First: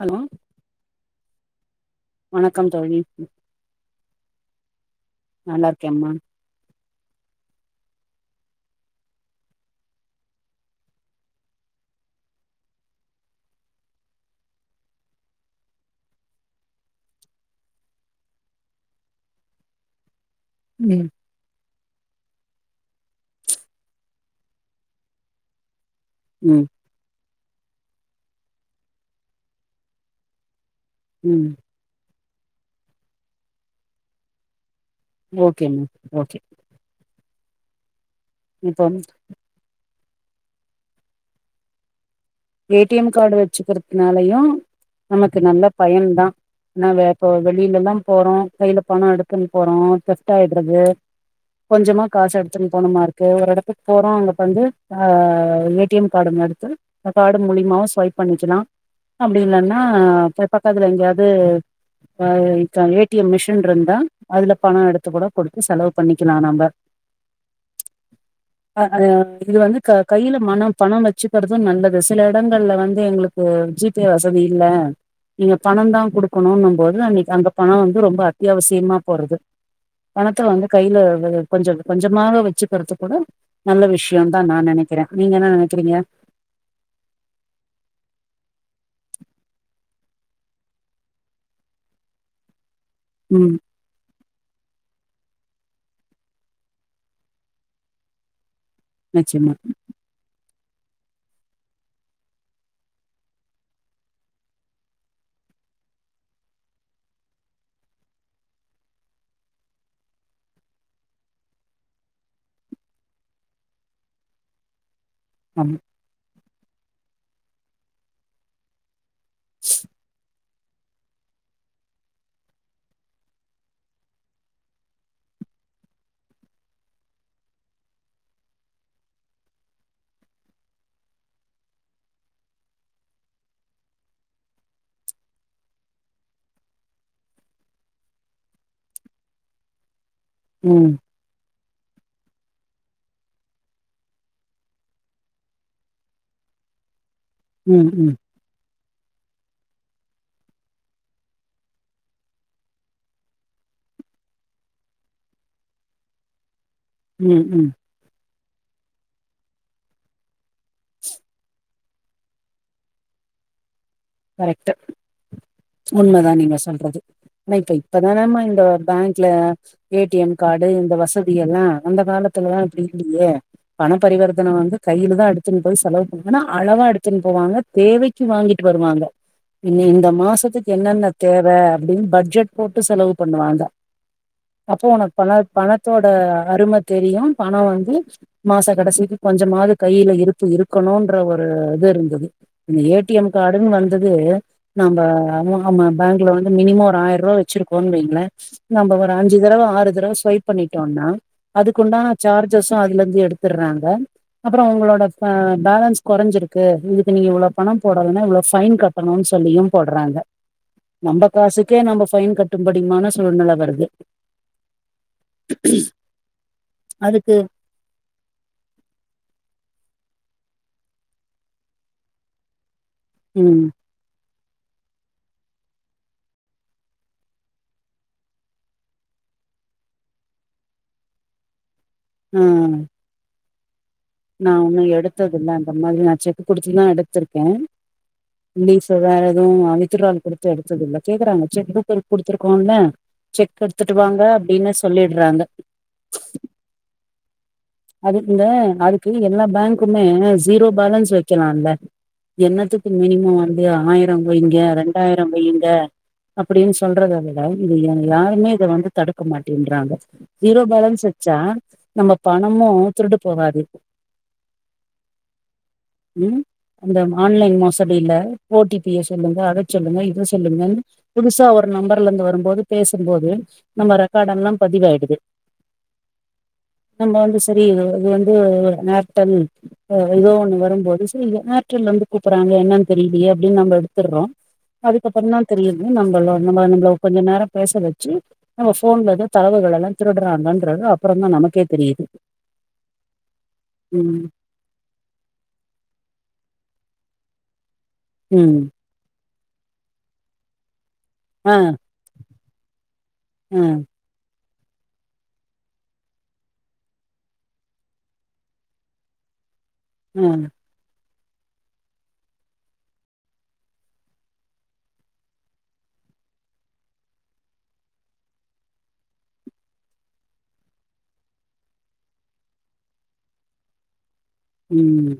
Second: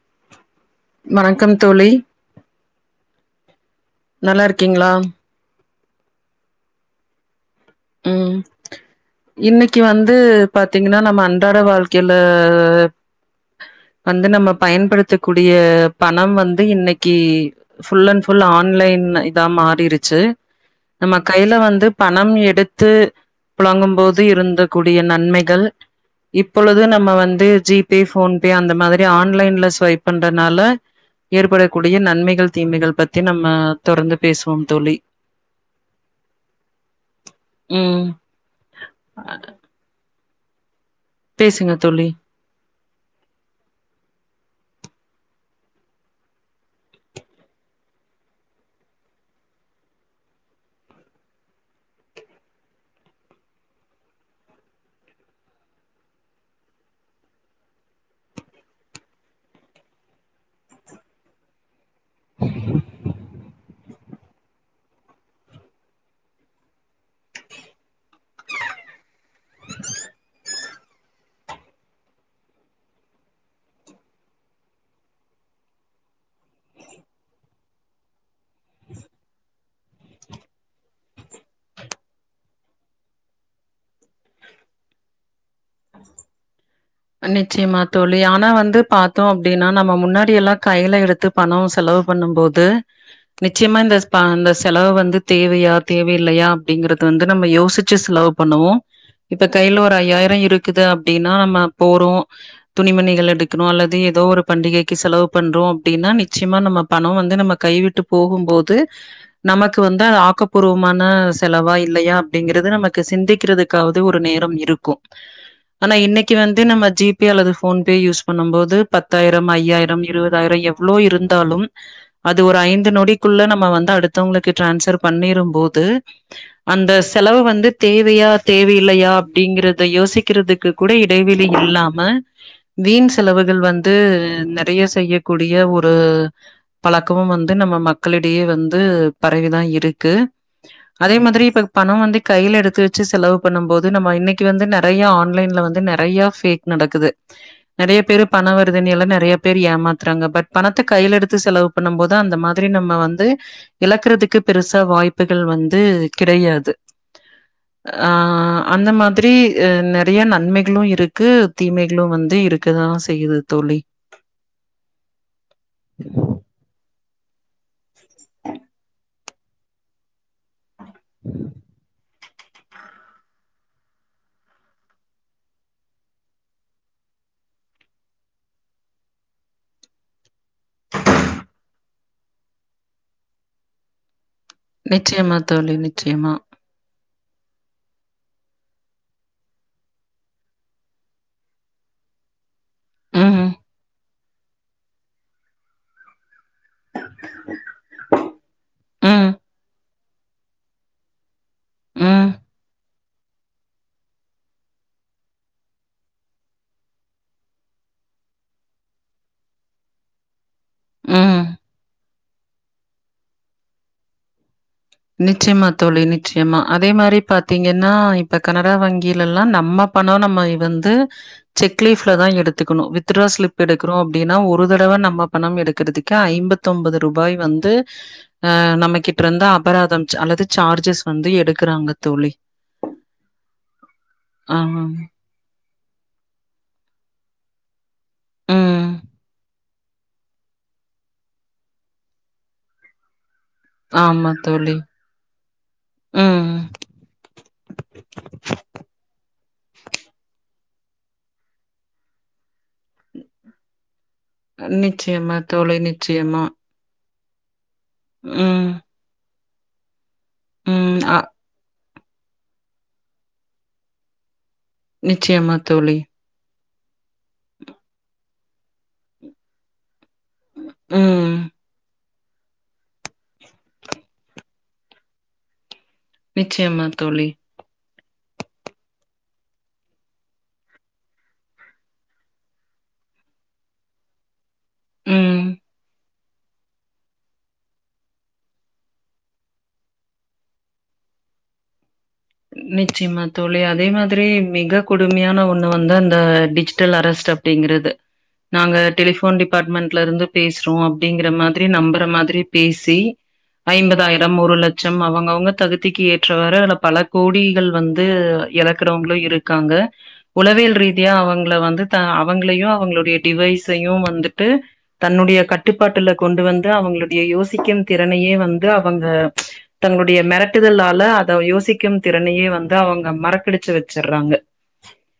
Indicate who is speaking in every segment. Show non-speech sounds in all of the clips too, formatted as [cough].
Speaker 1: Hello
Speaker 2: வணக்கம் தோழி
Speaker 1: வணக்கம் தோழி
Speaker 2: நல்லா இருக்கீங்களா
Speaker 1: நல்லா இருக்கேமா
Speaker 2: ம் இன்னைக்கு வந்து பாத்தீங்கன்னா நம்ம அன்றாட வாழ்க்கைல வந்து நம்ம பயன்படுத்தக்கூடிய பணம் வந்து இன்னைக்கி ஃபுல் அண்ட் ஃபுல் ஆன்லைன் இதா மாறிருச்சு
Speaker 1: ம்
Speaker 2: நம்ம கையில வந்து பணம் எடுத் து புழங்கும் போது இருந்த கூடிய நன்மைகள்
Speaker 1: ம்
Speaker 2: இப்பொழுது நம்ம வந்து ஜி பே ஃபோன் பே அந்த மாதிரி ஆன்லைன்ல ஸ்வைப் பண்றதுனால
Speaker 1: ம்
Speaker 2: ஏற்படக்கூடிய நன்மைகள் தீமைகள் பத்தி நம்ம தொடர்ந்து பேசுவோம் தோழி
Speaker 1: ஓகே மா ஓகே
Speaker 2: ம்
Speaker 1: இப்ப வ
Speaker 2: பேசுங்க தோழி
Speaker 1: ஏ டி எம் கார்டு வச்சுக்கிறதுனாலயு நமக்கு நல்ல பயன் தா நாம இப்போ வெளியில எல்லா போறோ கையில பணோ இருக்குன்னு போறோ தெஃப்ட் ஆயிட்றது கொஞ்சமா காசு எடுத்துன்னு போணுமா இருக்கு ஒரு எடத்துக்கு போறோ அங்க வந்து ஆ ஏ டி எம் கடன் எடுத்து த காடு மூலியமாவு ஸ்வைப் பண்ணிக்கலா அப்டி இல்லன்னா இப்ப பக்கத்துல எங்கேயாது பா க ஏ டி எம் மிஷின் இருந்தா அதுல பண எடுத்து கூட குடுத்து செலவு பண்ணிக்கலா நம்ப ஆ இது வந்து க கையில மனம் பணம் வெச்சுக்கறது நல்லது சில இடங்கள்ல வந்து எங்களுக்கு ஜி பே வசதி இல்ல நீங்க பணந்தா குடுக்கணுன்னு போது அன்னிக்கி அங்க பணம் வந்து ரொம்ப அத்தியாவசியமா போறது பணத்த வந்து கையில வ கொஞ்ச கொஞ்சமாக வெச்சுக்கறது கூட நல்ல விஷயந்தா நா நினைக்கிற நீங்க என்ன நெனைக்கிறீங்க
Speaker 2: நிச்சயமா தோழி ஆனா வந்து பாத்தோ அப்டின்னா நம்ம முன்னாடி எல்லா கைல எடுத்து பணம் செலவு பண்ணும் போது
Speaker 1: ம்
Speaker 2: நிச்சயமா இந்த பா அந்த செலவு வந்து தேவையா தேவையில்லையா அப்டிங்கறது வந்து நம்ம யோசிச்சு செலவு பண்ணுவோ இப்ப
Speaker 1: நிச்சயமா
Speaker 2: கையில ஒரு ஐயாயிரோ இருக்குது அப்டின்னா நம்ம போறோ துணி மணிகள் எடுக்கணு அல்லது ஏதோ ஒரு பண்டிகைக்கு செலவு பண்றோ அப்டின்னா நிச்சயமா நம்ம பணம் வந்து நம்ம கைவிட்டு போகும்போது நமக்கு வந்து அது ஆக்கப்பூர்வமான செலவா இல்லையா அப்டிங்கறது நமக்கு சிந்திக்கிறதுக் காவது ஒரு நேரம் இருக்கு
Speaker 1: நம்
Speaker 2: ந இன்னைக்கு வந்து நம்ம ஜி பே அல்லது ஃபோன் பே யூஸ் பண்ணும் போது பத்தாயிரம் ஐயாயிரம் இருவது தாயிரோ எவ்ளோ இருந்தாலும் அது ஒரு ஐந்து நொடிக்குள்ள நம்ம வந்து அடுத்தவங்களுக்கு டிரான்ஸ்ஃபர் பண்ணிரும் போது அந்த செலவு வந்து தேவையா தேவையில்லையா அப்டிங்கறத யோசிக்கிறதுக்கு கூட இடைவெ ளி இல்லாம வீண் செலவுகள் வந்து நெறைய செய்யக்கூடிய ஒரு பழக்கமும் வந்து நம்ம மக்களிடையே வந்து பரவிதா இருக்கு
Speaker 1: ம்
Speaker 2: அதே மாதிரி இப்ப பணம் வந்து கையில எடுத்து வச்சு செலவு பண்ணும் போது நம்ம இன்னக்கி வந்து நெறையா ஆன்லைன்ல வந்து நெறையா ஃபேக் நடக்குது
Speaker 1: ம்
Speaker 2: நெறைய
Speaker 1: ம்
Speaker 2: பேரு பணவறதுன் எல்லா நிறைய பேர் ஏமாத்துறாங்க பட் பணத்த கையில எடுத்து செலவு பண்ணும் போதா அந்த மாதிரி நம்ம வந்து இழக்குறதுக்கு பெருசா வாய்ப்புகள் வந்து கிடையாது
Speaker 1: ம் ம்
Speaker 2: ஆ அந்த மாத்ரி நெறைய நன்மைகளு க்கு தீமைகளு வந்து இருக்கதா செய்யுது தோழி
Speaker 1: கரெக்ட்டு உண்மதா நீங்க சொல்றது இப்ப இப்பதானம்மா இந்த பேங்க்ல ஏ டி எம் காடு இந்த வசதி எல்லா அந்த கால த்ல இப்டி இல்லையே பண பரிவர்த்தன வந்து கையில தா எடுத்துன் போய் செலவு பண்ணாங்னா அளவா எடுத்துன் போவாங்க தேவைக்கு வாங்கிட்டு வருவாங்க இ இந்த மாசத்துக்கு என்னென்ன தேவ அப்டின் பட்ஜெட் போட்டு செலவு பண்ணுவாங்க அப்போ உனக்கு பண
Speaker 2: நிச்சயமா தோழி,
Speaker 1: பணத்தோட
Speaker 2: நிச்சயமா.
Speaker 1: அரும தெரியு பண வந்து மாச கடசிக்கு கொஞ்சமாது கையில இருப்பு இருக்கணுன்ற ஒரு இது ருந்தது இந்த ஏ டி எம்
Speaker 2: ம்,
Speaker 1: காடுன்னு வந்தது நம்ம நம்மா பேங்க்ல வந்து மினிமொ ஒரு ஆயிர்ருவ வச்சிருக்கோனு வைங்ளே நம்ம ஒரு
Speaker 2: ம்,
Speaker 1: அஞ்சு தடவ ஆறு தடவ ஸ்வைப் பண்ணிட்டோனா அதுக்குண்டான
Speaker 2: ம்,
Speaker 1: சார்ஜஸு அதுல ர்ந்து எடுத்துற்றாங்க அப்புறோ உங்களோட பேலன்ஸ் கொறஞ்சிருக்கு இதுக்கு நீங்க இவ்ளோ பண போடலன லெஸ் பைன் கட்டணுன் சொல்லியு போட்றாங்க நம்ம
Speaker 2: ம்.
Speaker 1: காசுக்கே நம்ம பைன் கட் கட்டும்படிமான சூழ்நெல வருது
Speaker 2: நிச்சயமா தோழி நிச்சயமா அதே மாரி
Speaker 1: அதுக்கு
Speaker 2: பாத்தீங்கன்னா இப்ப கனரா வங்கிலல்லா நம்ம பணம் நம்ம வந்து செக்லீஃப்ல தா எடுத்துக்கணு வித் வித்ட்ற ஸ்லிப்
Speaker 1: ம்
Speaker 2: எடுத்துட் க்குறோ அப்டின்னா ஒரு தடவ நம்ம பணம் எடுக்கறதுக்கு ஐம்பத்தொம்பது ரூபாய் வந்து ஆ நம்கிட்ருந்தா அபராதம் அல்லது சார்ஜஸ் வந்து எடுக்குறாங்க தோழி
Speaker 1: ஆ நா
Speaker 2: ஆ.
Speaker 1: இன்னு எடுத்ததில்ல அந்த மாரி நா செக் குடுத்துதா எடுத்திருக்கே
Speaker 2: ம்.
Speaker 1: லீஃபு வேற எதுவு வித்துடிராவல் கொடுத்து எடுத்ததில்ல கேக்குறாங்க செக்புக் கொடுத் கொடுத்துருக்கோல்ல செக்கெடுத்துட்டு வாங்க
Speaker 2: ஆமா
Speaker 1: அப்டின்னெ
Speaker 2: தோழி.
Speaker 1: சொல்லிட்றாங்க
Speaker 2: ம்.
Speaker 1: அது அதுக்கு எல்லா பேங்க்குமே ஜீரோ பேலன்ஸ் வக்கலால்ல என்னத்துக்கு மினிமம் வந்து ஆயிரம் வைங்க ரெண்டாயிரம்
Speaker 2: நிச்சயமா
Speaker 1: வைங்க
Speaker 2: தோழி, நிச்சயமா.
Speaker 1: அப்டின்னு சொல்ல சொல்றத விட இங் யாருமே இத
Speaker 2: ம்.
Speaker 1: வந்து தடுக்க மாட்டேன்றாங்க ஜீரோ
Speaker 2: ம்.
Speaker 1: பேலன்ஸ்
Speaker 2: அ
Speaker 1: வச்சா நம்ம பணமு திருடு போவாது
Speaker 2: நிச்சயமா தோழி
Speaker 1: ம் அந்த ஆன்லைன் மோசடியில ஓ டி பிய சொல்லுங்க அத சொல்லுங்க இதசொல்லுங்க
Speaker 2: ம்.
Speaker 1: புதுசா ஒரு நம்பர் கலந்து வரும் போது பேசும்போது நம்ம ரெக்கார்டெல்லா பதிவாயிடுது
Speaker 2: நிச்சயமா
Speaker 1: நம்ம
Speaker 2: தோழி.
Speaker 1: வந்து சரி இது வந்து ஏர்டெல் அ ஏதோ ஒண்ணு வரும்போது சரி ஏர்டெல் ல ருந்து கூப்புறாங்க என்னன் தெரியலயே அப்டின் நம்ம எடுத்துற்றோ அதுக்கப்பரந்தா
Speaker 2: ம்.
Speaker 1: தெரியுது நம்மள நம்ம நம்மள கொஞ்ச நேரோ பேச வச்சு நம்ம போன்ல தா தலைவுகள் எல்லா திருடுறாங்கன்றது அப்புறம நமக்கே தெரியுது
Speaker 2: நிச்சயமா தோழி அதே
Speaker 1: ம்
Speaker 2: மாதிரி மிக கொடுமையான ஒண்ணு வந்து அந்த டிஜிட்டல் அரசஸ்ட் அப்டிங்கிறது
Speaker 1: ம்
Speaker 2: நாங்க டெலிபோன் டிப் டிபார்ட்மெண்ட்ல இருந்து பேசுறோ அப்டிங்கிற
Speaker 1: ஆ
Speaker 2: மாதிரி நம்பற மாதிரி பேசி
Speaker 1: ஆ
Speaker 2: ஐம்பதாயிரம் ஒரு லட்சம் அவங்கவுங்க தகுதிக்கு ஏற்றவாறு அதுல பல கோடிகள் வந்து எழக்குறவங்களு இருக்காங்க
Speaker 1: ஆ
Speaker 2: உளவியல் ரீ தியா அவங்கள வந்து த அவங்களையு அவங்களுடைய டிவைஸையு வந்துட்டு தன்னுடைய கட்டுப்பாட்டுல கொண்டு வந்து அவுங்களுடைய யோசிக்கு திறனயே வந்து அவுங்க தன்னுடைய மேரட்டுதலால அத யோசிக்கு தெறனையே வந்து அவுங்க மறக்கிடிச்சு வச்சுடுறாங்க
Speaker 1: ம்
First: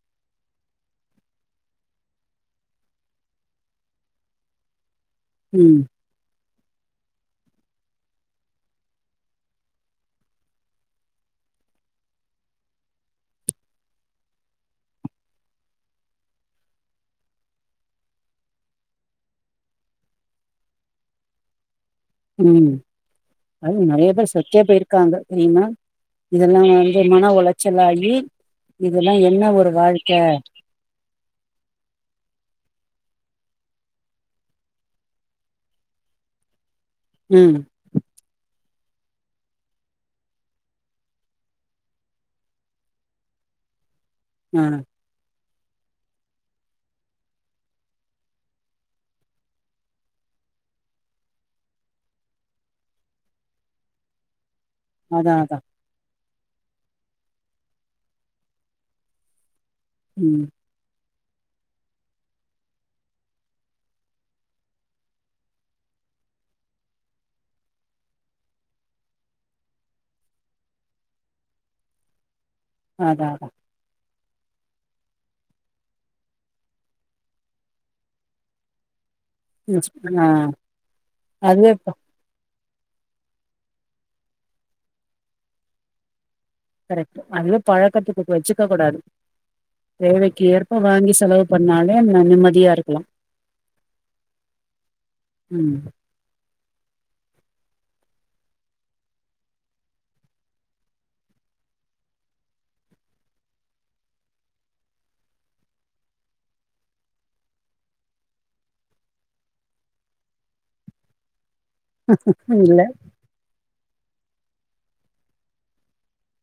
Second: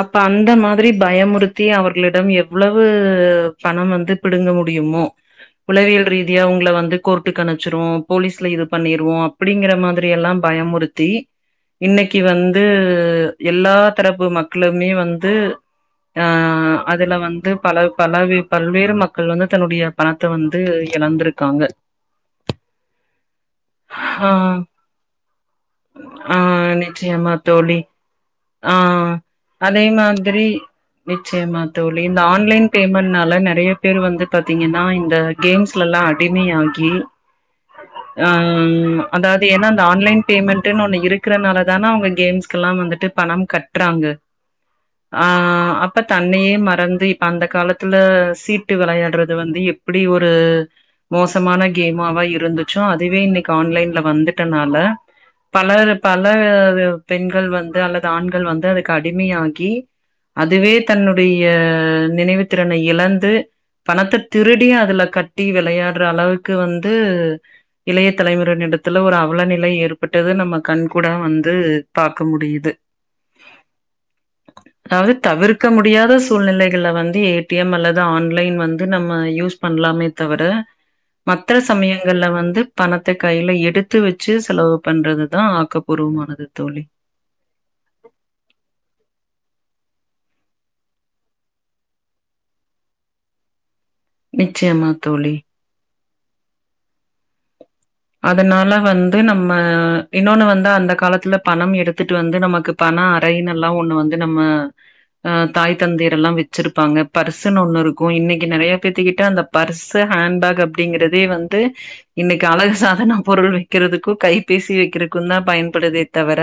Speaker 2: அப்ப அந்த மாதிரி பயமுறுத்தி அவர்களிடம் எவ்ளவு பணம் வந்து பிடுங்க முடியுமோ
Speaker 1: ம்
Speaker 2: உளவியல் ரீதி தியா உங்களை வந்து கோர்டுக்கு அனுப்சிருவோ போலீஸ்ல இது பண்ணிருவோ அப்டிங்கிற மாதிரி எல்லா பயமுறுத் இன்னக்கி வந்து எல்லா தரப்பு மக்களுமே வந்து ஆ அதுல வந்து பல பலவே பல்வேறு மக்கள் வந்து தன்னுடைய பணத்த வந்து எழந்திருக்காங்க
Speaker 1: ம் அதுல நெறைய
Speaker 2: ஆ
Speaker 1: பேர் செத்தே போயிருக்காங்க தெரியுமா
Speaker 2: ஆ
Speaker 1: இதுதெல்லா வந்து மன
Speaker 2: நிச்சயமா தோழி
Speaker 1: உளைச்சலாகி
Speaker 2: ஆ
Speaker 1: இதெல்லா என்ன ஒரு
Speaker 2: அதே
Speaker 1: வாழ்க்க
Speaker 2: மாதிரி நிச்சயமா தோழி இந்த ஆன்லைன் பேமெண்ட்னால நெறைய பேரு வந்து பாத்தீங்கன்னா இந்த கேம்ஸ்ல எல்லா அடிமையாகி
Speaker 1: ம்
Speaker 2: ஆ அதாவது ஏனா இந்த ஆன்லைன் பேமெண்டுன்னு ஒன்னு இருக்கறனால தான அவங்க கேம்ஸ்க்கெல்லா வந்துட்டு பணோ கட்டுறாங்க
Speaker 1: ஆ
Speaker 2: ஆ அப்ப தன்னையே மறந்து இப்ப அந்த காலத்துல சீட்டு விளையாடுறது வந்து எப் இப்படி ஒரு மோசமான கேமாவா இருந்துச்சோ அதுவே இன்னக்கி ஆன்லைன்ல வந்துட்டனால
Speaker 1: அதா அதா
Speaker 2: பல பல பெண்கள் வந்து அல்லது ஆண்கள் வந்து அதுக்கு அடிமையாகி
Speaker 1: ம்
Speaker 2: அதுவே தன்னுடைய நினைவுத்திறனை இழந்து பணத்த திருடி அதுல கட்டி விளையாடுற அளவுக்கு வந்து இளைய தலைமுறைனு எடன்த்தில ஒரு அவலநிலை ஏற் பட் அது நம்ம கண் கூடா வந்து பாக்க முடியுது
Speaker 1: அதா அதா
Speaker 2: அதாவுது தவிர்க்க முடியாத சூழ்நிலைகள வந்து ஏ டி எம் அல்லது ஆன்லைன் வந்து நம்ம யூஸ் பண்லாமே
Speaker 1: ஆ
Speaker 2: தவிர மற்ற
Speaker 1: அதுவே
Speaker 2: சமயங் இதுல வந்து பணத்த கையில எடுத்து வச்சு செலவு பண்றது தா ஆக்கப்பூர்வமானது தோழி
Speaker 1: ரைட் அதுவே பழக்கத்துக்கு வச்சுக்க கூடாது தேவைக் ஏற்ப வாங்கி செலவு பண்ணாலே நிம்மதியா இருக்கலா
Speaker 2: நிச்சயமா தோழி
Speaker 1: ம்
Speaker 2: அதனால வந்து நம்ம இன்னொன்னு வந்து அந்த காலத்துல பணம் எடுத்துட்டு வந்து நமக்கு பணோ அறைன்னு எல்லா ஒன்னு வந்து நம்ம ஆ தாய் தந்தையர் எல்லா வச்சிருப்பாங்க பர்சுன்னு ஒன்னு இருக்கு இன்னக்கி நெறைய பேத்துக்கிட்ட அந்த பர்ஸு ஹேண்ட்பேக் அப்டிங்கிறது வந்து இன்னைக்கு அழகா
Speaker 1: இல்ல
Speaker 2: ன பொருள் வைக்கிறதுக்கு கைபேசி வைக்கிறக்கு தா பயன்படுதே தவிர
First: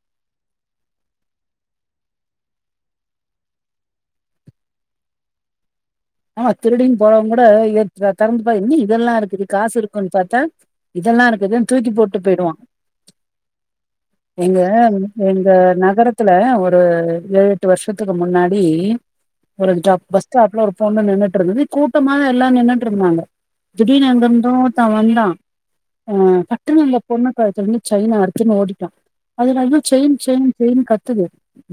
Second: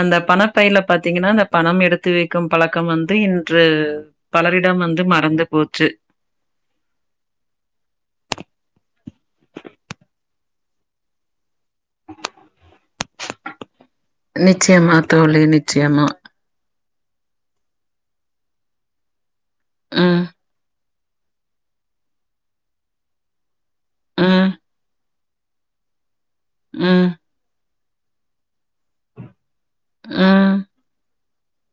Speaker 2: அந்த பணப்பைல பாத்தீங்கன்னா அந்த பணம் எடுத்து வைக்கும் பழக்கம் வந்து இன்று பலரிடம் வந்து மறந்து போச்சு
Speaker 1: ஆமா திருடினு போறவங்க கூட தெறந்துப்பா இன்னா இதெல்லா இருக்குது காசு இருக்கோனு பாத்தா இதெல்லா இருக்குதுன் தூக்கி போட்டு போயிடுவா எங்க
Speaker 2: நிச்சயமா தோழி
Speaker 1: எங்க
Speaker 2: நிச்சயமா
Speaker 1: நகரத்துல ஏழு எட்டு வர்ஷத்துக்கு முன்னாடி ஜாப்
Speaker 2: ம்
Speaker 1: பஸ் பஸ்டாப்ல ஒரு பொண்ணு நின்னுட்டு இருந்தது கூட்டமா எல்லா நின்னுட்ருந்தாங்க திடீர்னு எங்கருந்தோ
Speaker 2: ம்
Speaker 1: ஒருத வந்தா அ பட்டுனு அந்த
Speaker 2: ம்
Speaker 1: பொண்ணு கழுத்துல இருந்து சைன அருத்துட்டு ஓடிட்டா அதுல வந்து செய்ன் செய்ன்
Speaker 2: ம்
Speaker 1: செய்ன் கத்துது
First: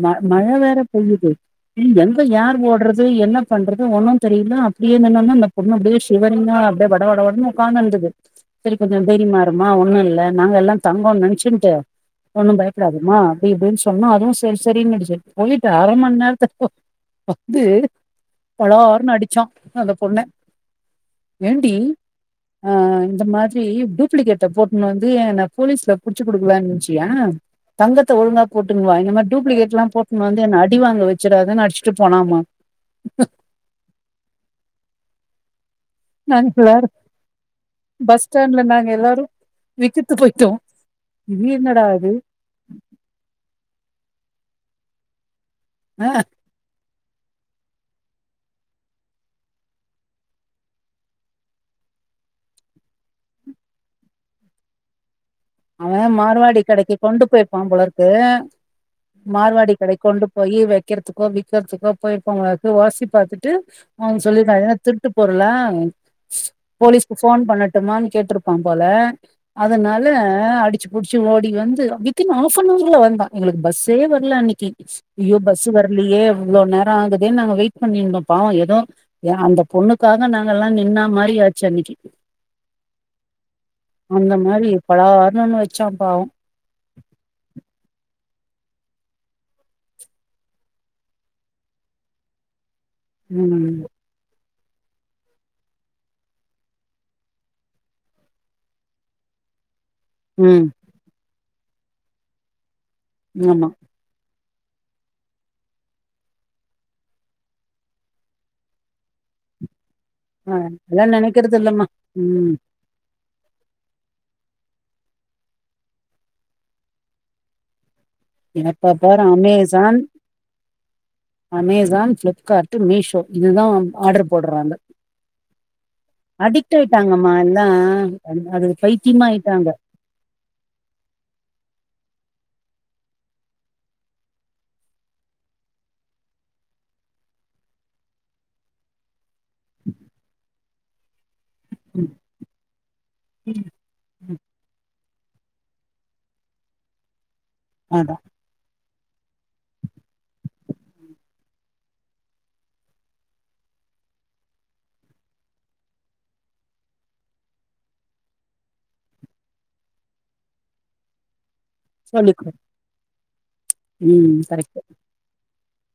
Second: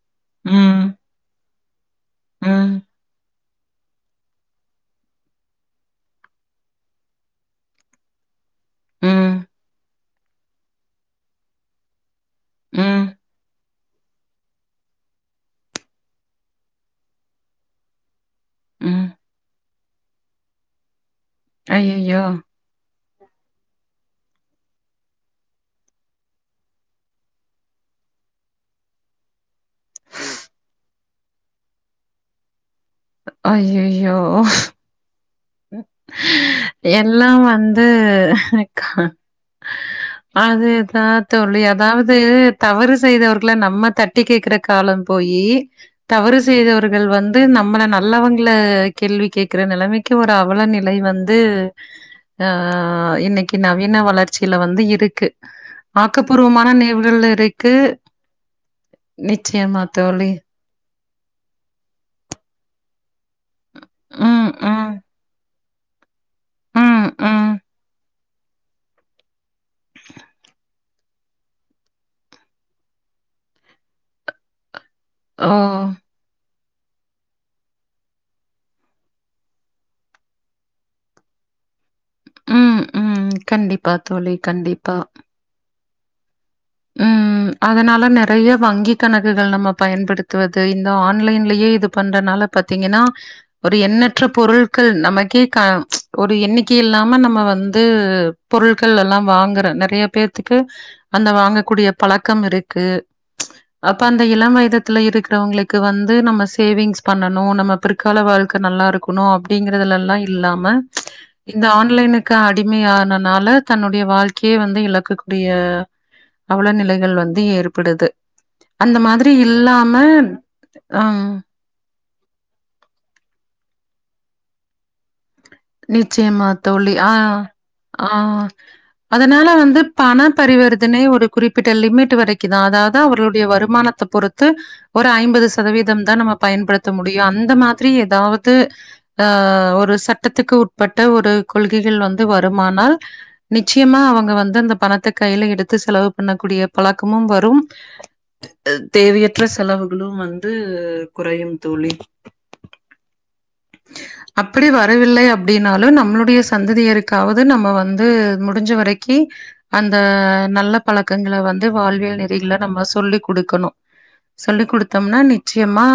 Speaker 1: ம மழ வேற
Speaker 2: ம்
Speaker 1: பெய்யுது இ எங்க யார்
Speaker 2: ம்
Speaker 1: ஓட்றது என்ன பண்ற து ஒன்னும் தெரில அப்டியே என்னன்னா அந்த பொண்ணு அப்டியே சுவருல அப்டியே வட வடன் உக்காந்துருந்தது செரி கொஞ்சொம்
Speaker 2: ம்
Speaker 1: தைரிமா இருமா ஒண்ணு இல்ல நாங்க எல்லாம் தங்கோனு நெனைச்சுன்ட்டு ஒண்ணும்
Speaker 2: ம்
Speaker 1: பயப்டாதமா அப்டி இப்டின் சொன்னோ அதுவும் சரி சரின்னுடுச்ச பொயிட்டு அரம நேரத்துக்கு வந்து
Speaker 2: ம்
Speaker 1: பலாறுனு அடுச்சான் அந்த பொண்ண ஏண்டி
Speaker 2: அய்யய்யோ
Speaker 1: அ இந்த மாதிரி டூப்ளிகெட்ட போட்னு வந்து என போலீஸ்ல புடுச்சு குடுக்கலானு நெனச்சியா தங்கத்த‌ ஒழுங்கா போட்டுணுவா இந்த டூப்ளிகெட்லாம் போட்ணு வந்து என்ன அடி வாங்க வச்சுடாதனு அட்ச்சுட்டு போனாமா
Speaker 2: ஐயயோ
Speaker 1: நாங்க எல்லாரும்
Speaker 2: எல்லா வந்து
Speaker 1: பஸ் ஸ்டாண்ட்ல
Speaker 2: க
Speaker 1: நாங்க எல்லாரும் விக்கித்து போயிட்டோம்
Speaker 2: அதுதா
Speaker 1: இது
Speaker 2: தோழி
Speaker 1: என்னடா இது
Speaker 2: அதாவது தவறு செய்தவர்கள நம்ம தட்டி கேக்குற காலம் போயி
Speaker 1: ஆ
Speaker 2: தவறு செய்தவர்கள் வந்து நம்மள நல்லவங்கள கேள்வி கேக்குற நெலமைக் க்கு ஒரு அவல நிலை வந்து ஆ இன்னைக்கி நவீன வளர்ச்சில வந்து இருக்கு
Speaker 1: அவேன் மார்வாடி
Speaker 2: ஆக்கப்பூர்வமான
Speaker 1: கடைக்கு
Speaker 2: நினைவுகள்
Speaker 1: கொண்டு பொயிர்ப்பான்
Speaker 2: இருக்கு.
Speaker 1: பொலர்க்கு மார்வாடி
Speaker 2: நிச்சயமா
Speaker 1: கடைக் கொண்டு
Speaker 2: தோழி.
Speaker 1: போய் வைக்கற்துக்கோ விக்கற்துக்கோ பொயிருப்பான் போலர்க்கு ஒர்சி பாத்துட்டு அவங்க
Speaker 2: ம்,
Speaker 1: சொல்லிருக்காங்க இது என
Speaker 2: ம்,
Speaker 1: திருட்டு பொருளா
Speaker 2: ம்,
Speaker 1: போலீஸ்க்கு ஃபோன்
Speaker 2: ம்.
Speaker 1: பண்ணட்டுமான் கேட்ருப்பான் போல அதனால அ அடுச்சு புடுச்சு ஓடி வந்து வித்தின் ஹாஃப் அன் ஹார்ல வந்தான் எங்களுக்கு பஸ்ஸே வரல அன்னைக்கி ஐயோ
Speaker 2: ஓ!
Speaker 1: பஸ்ஸு வரலயே இவ்ளோ நேரோம் ஆகுதே நாங்க வெயிட் பண்ணிருந்தோம் பாவோம் எதோ அ அந்த பொண்ணுக்காக நாங்கலாம் நின்ன மாரி ஆச்சு அன்னைக்கி
Speaker 2: ம், ம். கண்டிப்பா
Speaker 1: அந்த
Speaker 2: தோழி,
Speaker 1: மாரி
Speaker 2: கண்டிப்பா.
Speaker 1: பலார்னு ஒண்ணு வச்சான் பாவோம்
Speaker 2: ம் அதனால நறைய வங்கிக் கணக்குகள் நம்ம பயன்படுத்துவது இந்த ஆன்லைன்லயே இது பண்றனால பாத்தீங்கனா
Speaker 1: ம்
Speaker 2: ஒரு எண்ணற்ற பொருள் க்கு நமக்கே க ஒரு எண்ணிக்கை இல்லாம நம்ம வந்து பொருட்கள் எல்லாம் வாங்குற நறைய பேத்துக்கு
Speaker 1: ம்
Speaker 2: அந்த வாங்கக்கூடிய பழக்கம் இருக்கு
Speaker 1: ஆமா
Speaker 2: அப்ப அந்த இளம் வயதத்துல இருக்குறவங்களுக்கு வந்து நம்ம சேவிங்ஸ் பண்ணணும் நம்ம [unintelligible] கால வாழ்க்க நல்லா இருக்கணும் அப்டிங்கிறதுலலாம் இல்லாம
Speaker 1: அதெல்லா நெனைக்கிறது
Speaker 2: இந்த
Speaker 1: இல்லம்மா
Speaker 2: ஆன்லைனுக்கு
Speaker 1: ம்
Speaker 2: அடிமையா நல் னால தன்னுடைய வாழ்க்கே வந்து இழக்கக் குடிய அவள நிலைகள் வந்து ஏற்படுது
Speaker 1: எப்ப
Speaker 2: அந்த
Speaker 1: பாரு
Speaker 2: மாதிரி இல்லாம
Speaker 1: அமேசான்
Speaker 2: அம்
Speaker 1: அமேசான் ஃப்ளிப்கார்ட்டு மீஷோ இதுதான் ஆட்ரு போட்றாங்க
Speaker 2: நிச்சைமா தோழி ஆ
Speaker 1: ஆயிட்டாங்கம்மா எல்லா
Speaker 2: ஆ
Speaker 1: அது அது பைத்தியமா
Speaker 2: அதனால
Speaker 1: ஆயிட்டாங்க
Speaker 2: வந்து பண பரிவர்த்தனை ஒரு குறிப்பிட்ட லிமிட் வரைக்குதான் அதாது அவர்களுடைய வருமானத்த பொறுத்து ஒரு ஐம்பது சதவீத தா நம்ம பயன்படுத்த முடியு அந்த மாதிரி எதாவது ஆ ஒரு சட்டத்துக்கு உட்பட்ட ஒரு கொள்கைகள்
Speaker 1: ம்
Speaker 2: வந்து வருமானால் நிச்சமா அவங்க
Speaker 1: ம்
Speaker 2: வந்து அந்த பணத்த கைல எடுத்து செலவு பண்ணக்கூடிய பழக்கமு வரு
Speaker 1: அதா
Speaker 2: தேவையற்ற செலவுகளு வந்து கொறயு தோழி அப்டி வ வரவில்லை அப்டினாலு நம்மளுடைய சந்ததியருக்காவது நம்ம வந்து முடுஞ்ச வரைக்கி அந்த நல்ல பழக்கங்கள வந்து து வாழ்வியல்
Speaker 1: சொல்லிக்கோ
Speaker 2: நெறிகள நம்ம சொல்லி் குடுக்கணு
Speaker 1: ம்
Speaker 2: சொல்லிக்
Speaker 1: கரெக்ட்
Speaker 2: குடுத்தோம்னா நி நிச்சயமா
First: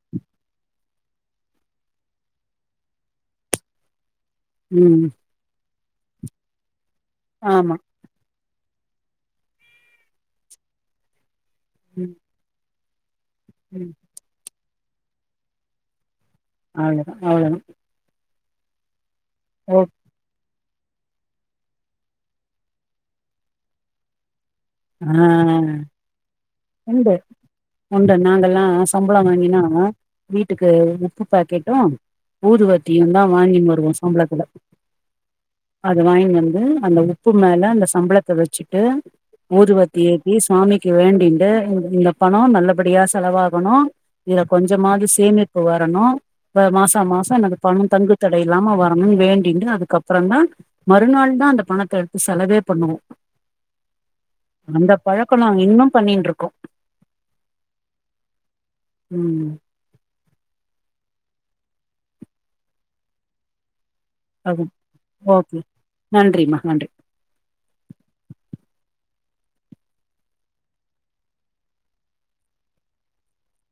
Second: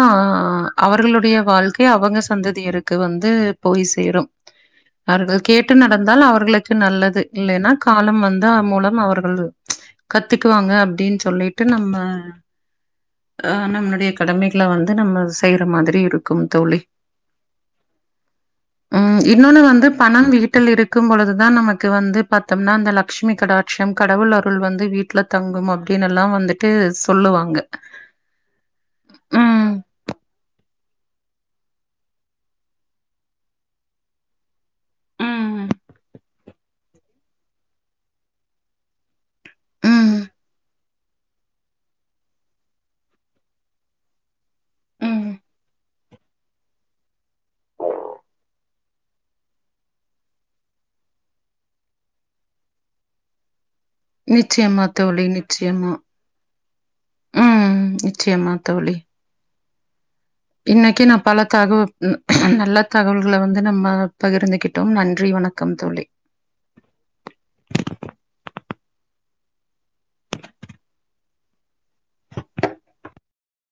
Speaker 2: அவர்களுடைய வாழ்க்கை அவங்க சந்ததியருக்கு வந்து போய் சேரும்
Speaker 1: ம்
Speaker 2: அவர்கள் கேட்டு நடந்தால் அவர்களுக்கு நல்லது இல்லைன்னா
Speaker 1: ஆமா
Speaker 2: காலம் வந்து தா மூலம் அவர்கள் கத்துக்குவாங்க அப்டின் சொல்லிட்டு நம்ம
Speaker 1: ம்
Speaker 2: ஆ
Speaker 1: ம்
Speaker 2: நம்மளுடைய கடமைகள வந்து நம்ம செய்யுற மாதிரி இருக்கு தோழி
Speaker 1: அவ்ளோதா அவ்ளோதா
Speaker 2: ம் இன்னொன்னு
Speaker 1: ஓ
Speaker 2: வந்து பணம் வீட் டில் இருக்கும் பொழுதுதா நமக்கு வந்து பாத்தோம்னா அந்த லட்சுமி கடாட்சம் கடவுள் அருள் வந்து வீட்ல
Speaker 1: ஆ
Speaker 2: தங்கும் அப்டின்னெல்லாம் வந்துட்டு
Speaker 1: உண்டு
Speaker 2: சொல்லுவாங்க.
Speaker 1: உண்டு நாங்கெல்லா சம்பள வாங்கினா
Speaker 2: ம்.
Speaker 1: வீட்டுக்கு உப்பு பாக்கெட்டு ஊதுவத்தியு தா வாங்கினு வருவோ சம்பளத்துல
Speaker 2: ம்.
Speaker 1: அது வாங்கினு வந்து அந்த உப்பு மேல அந்த சம்பளத்த வச்சுட்டு ஊதுவத்தி
Speaker 2: ம்.
Speaker 1: ஏத்தி சுவாமிக்கு வேண்டிண்டு இந்த பணோ நல்லபடியா செலவாகணு இதல கொஞ்சமாவது
Speaker 2: ம்.
Speaker 1: சேமிப்பு வரணு ப மாசா மாசோ எனக்கு பணம் தங்கு தடை இல்லாம வரணுன் வேண்டின்ட்டு அதுக்கப்றதா மறுநாள்தா அந்த பணத்த எடுத்து செலவே பண்ணுவோ
Speaker 2: நிச்சயமா
Speaker 1: அந்த
Speaker 2: தோழி
Speaker 1: பழக்கோ நாங்க இன்னு
Speaker 2: நிச்சயமா
Speaker 1: பண்ணின்ட்ருக்கோ
Speaker 2: ம் நிச்சயமா தோழி
Speaker 1: ம்
Speaker 2: இன்னைக்கு நா பல தகவ நல்ல தகவல்கள வந்து நம்ம
Speaker 1: அது
Speaker 2: பகிர்ந்துகிட்டோம் நன்றி
Speaker 1: ஓகே
Speaker 2: வணக்கம் தோழி
Speaker 1: நன்றிமா நன்றி